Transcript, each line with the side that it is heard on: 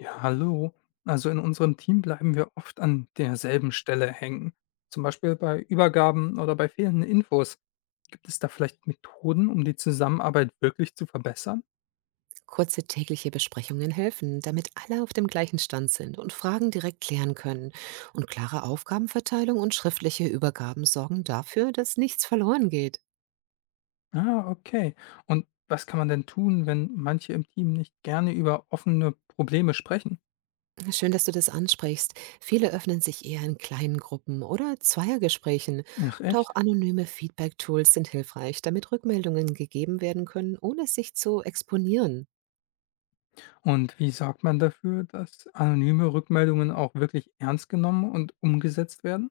left: Ja, hallo. Also in unserem Team bleiben wir oft an derselben Stelle hängen. Zum Beispiel bei Übergaben oder bei fehlenden Infos. Gibt es da vielleicht Methoden, um die Zusammenarbeit wirklich zu verbessern?
right: Kurze tägliche Besprechungen helfen, damit alle auf dem gleichen Stand sind und Fragen direkt klären können. Und klare Aufgabenverteilung und schriftliche Übergaben sorgen dafür, dass nichts verloren geht.
left: Ah, okay. Und was kann man denn tun, wenn manche im Team nicht gerne über offene Probleme sprechen?
right: Schön, dass du das ansprichst. Viele öffnen sich eher in kleinen Gruppen oder Zweiergesprächen.
left: Ach
right: Und auch
left: echt?
right: anonyme Feedback-Tools sind hilfreich, damit Rückmeldungen gegeben werden können, ohne sich zu exponieren.
left: Und wie sorgt man dafür, dass anonyme Rückmeldungen auch wirklich ernst genommen und umgesetzt werden?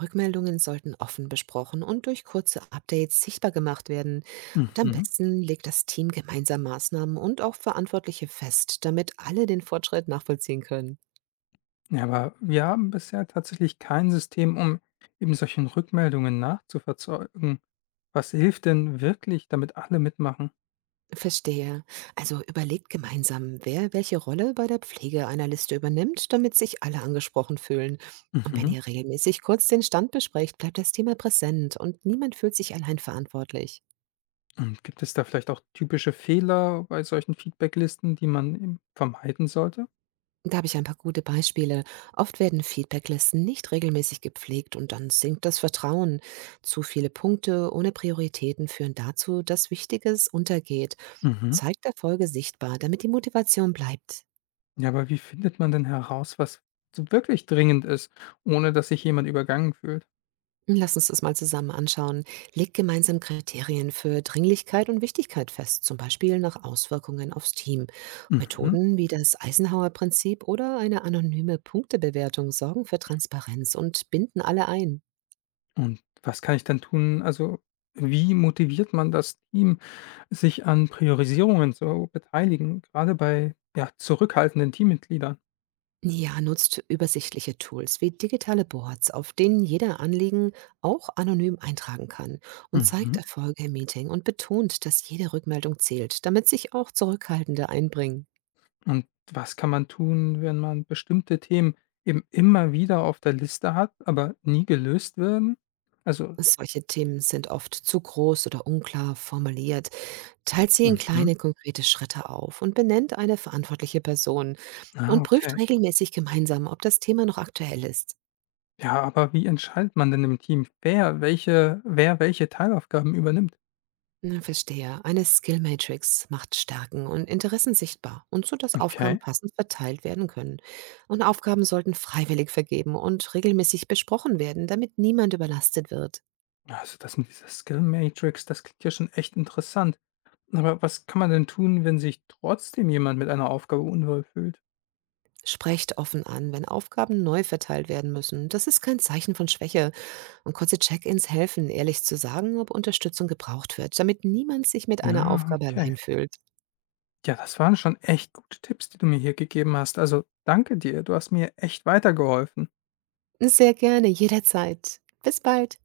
right: Rückmeldungen sollten offen besprochen und durch kurze Updates sichtbar gemacht werden. Und am
left: Mhm.
right: besten legt das Team gemeinsam Maßnahmen und auch Verantwortliche fest, damit alle den Fortschritt nachvollziehen können.
left: Ja, aber wir haben bisher tatsächlich kein System, um eben solchen Rückmeldungen nachzuverfolgen. Was hilft denn wirklich, damit alle mitmachen?
right: Verstehe. Also überlegt gemeinsam, wer welche Rolle bei der Pflege einer Liste übernimmt, damit sich alle angesprochen fühlen. Und wenn
left: Mhm.
right: ihr regelmäßig kurz den Stand besprecht, bleibt das Thema präsent und niemand fühlt sich allein verantwortlich.
left: Und gibt es da vielleicht auch typische Fehler bei solchen Feedbacklisten, die man eben vermeiden sollte?
right: Da habe ich ein paar gute Beispiele. Oft werden Feedbacklisten nicht regelmäßig gepflegt und dann sinkt das Vertrauen. Zu viele Punkte ohne Prioritäten führen dazu, dass Wichtiges untergeht.
left: Mhm.
right: Zeigt Erfolge sichtbar, damit die Motivation bleibt.
left: Ja, aber wie findet man denn heraus, was so wirklich dringend ist, ohne dass sich jemand übergangen fühlt?
right: Lass uns das mal zusammen anschauen. Legt gemeinsam Kriterien für Dringlichkeit und Wichtigkeit fest, zum Beispiel nach Auswirkungen aufs Team.
left: Mhm.
right: Methoden wie das Eisenhower-Prinzip oder eine anonyme Punktebewertung sorgen für Transparenz und binden alle ein.
left: Und was kann ich dann tun? Also, wie motiviert man das Team, sich an Priorisierungen zu beteiligen, gerade bei, ja, zurückhaltenden Teammitgliedern?
right: Ja, nutzt übersichtliche Tools wie digitale Boards, auf denen jeder Anliegen auch anonym eintragen kann, und zeigt
left: Mhm.
right: Erfolge im Meeting und betont, dass jede Rückmeldung zählt, damit sich auch Zurückhaltende einbringen.
left: Und was kann man tun, wenn man bestimmte Themen eben immer wieder auf der Liste hat, aber nie gelöst werden? Also.
right: Solche Themen sind oft zu groß oder unklar formuliert. Teilt sie in
left: Mhm.
right: kleine, konkrete Schritte auf und benennt eine verantwortliche Person
left: Ah,
right: und prüft
left: okay.
right: regelmäßig gemeinsam, ob das Thema noch aktuell ist.
left: Ja, aber wie entscheidet man denn im Team, wer welche Teilaufgaben übernimmt?
right: Na, verstehe. Eine Skill-Matrix macht Stärken und Interessen sichtbar, und so, dass Aufgaben
left: Okay.
right: passend verteilt werden können. Und Aufgaben sollten freiwillig vergeben und regelmäßig besprochen werden, damit niemand überlastet wird.
left: Also, das mit dieser Skill Matrix, das klingt ja schon echt interessant. Aber was kann man denn tun, wenn sich trotzdem jemand mit einer Aufgabe unwohl fühlt?
right: Sprecht offen an, wenn Aufgaben neu verteilt werden müssen. Das ist kein Zeichen von Schwäche. Und kurze Check-ins helfen, ehrlich zu sagen, ob Unterstützung gebraucht wird, damit niemand sich mit
left: Na,
right: einer Aufgabe
left: okay.
right: allein fühlt.
left: Ja, das waren schon echt gute Tipps, die du mir hier gegeben hast. Also danke dir, du hast mir echt weitergeholfen.
right: Sehr gerne, jederzeit. Bis bald.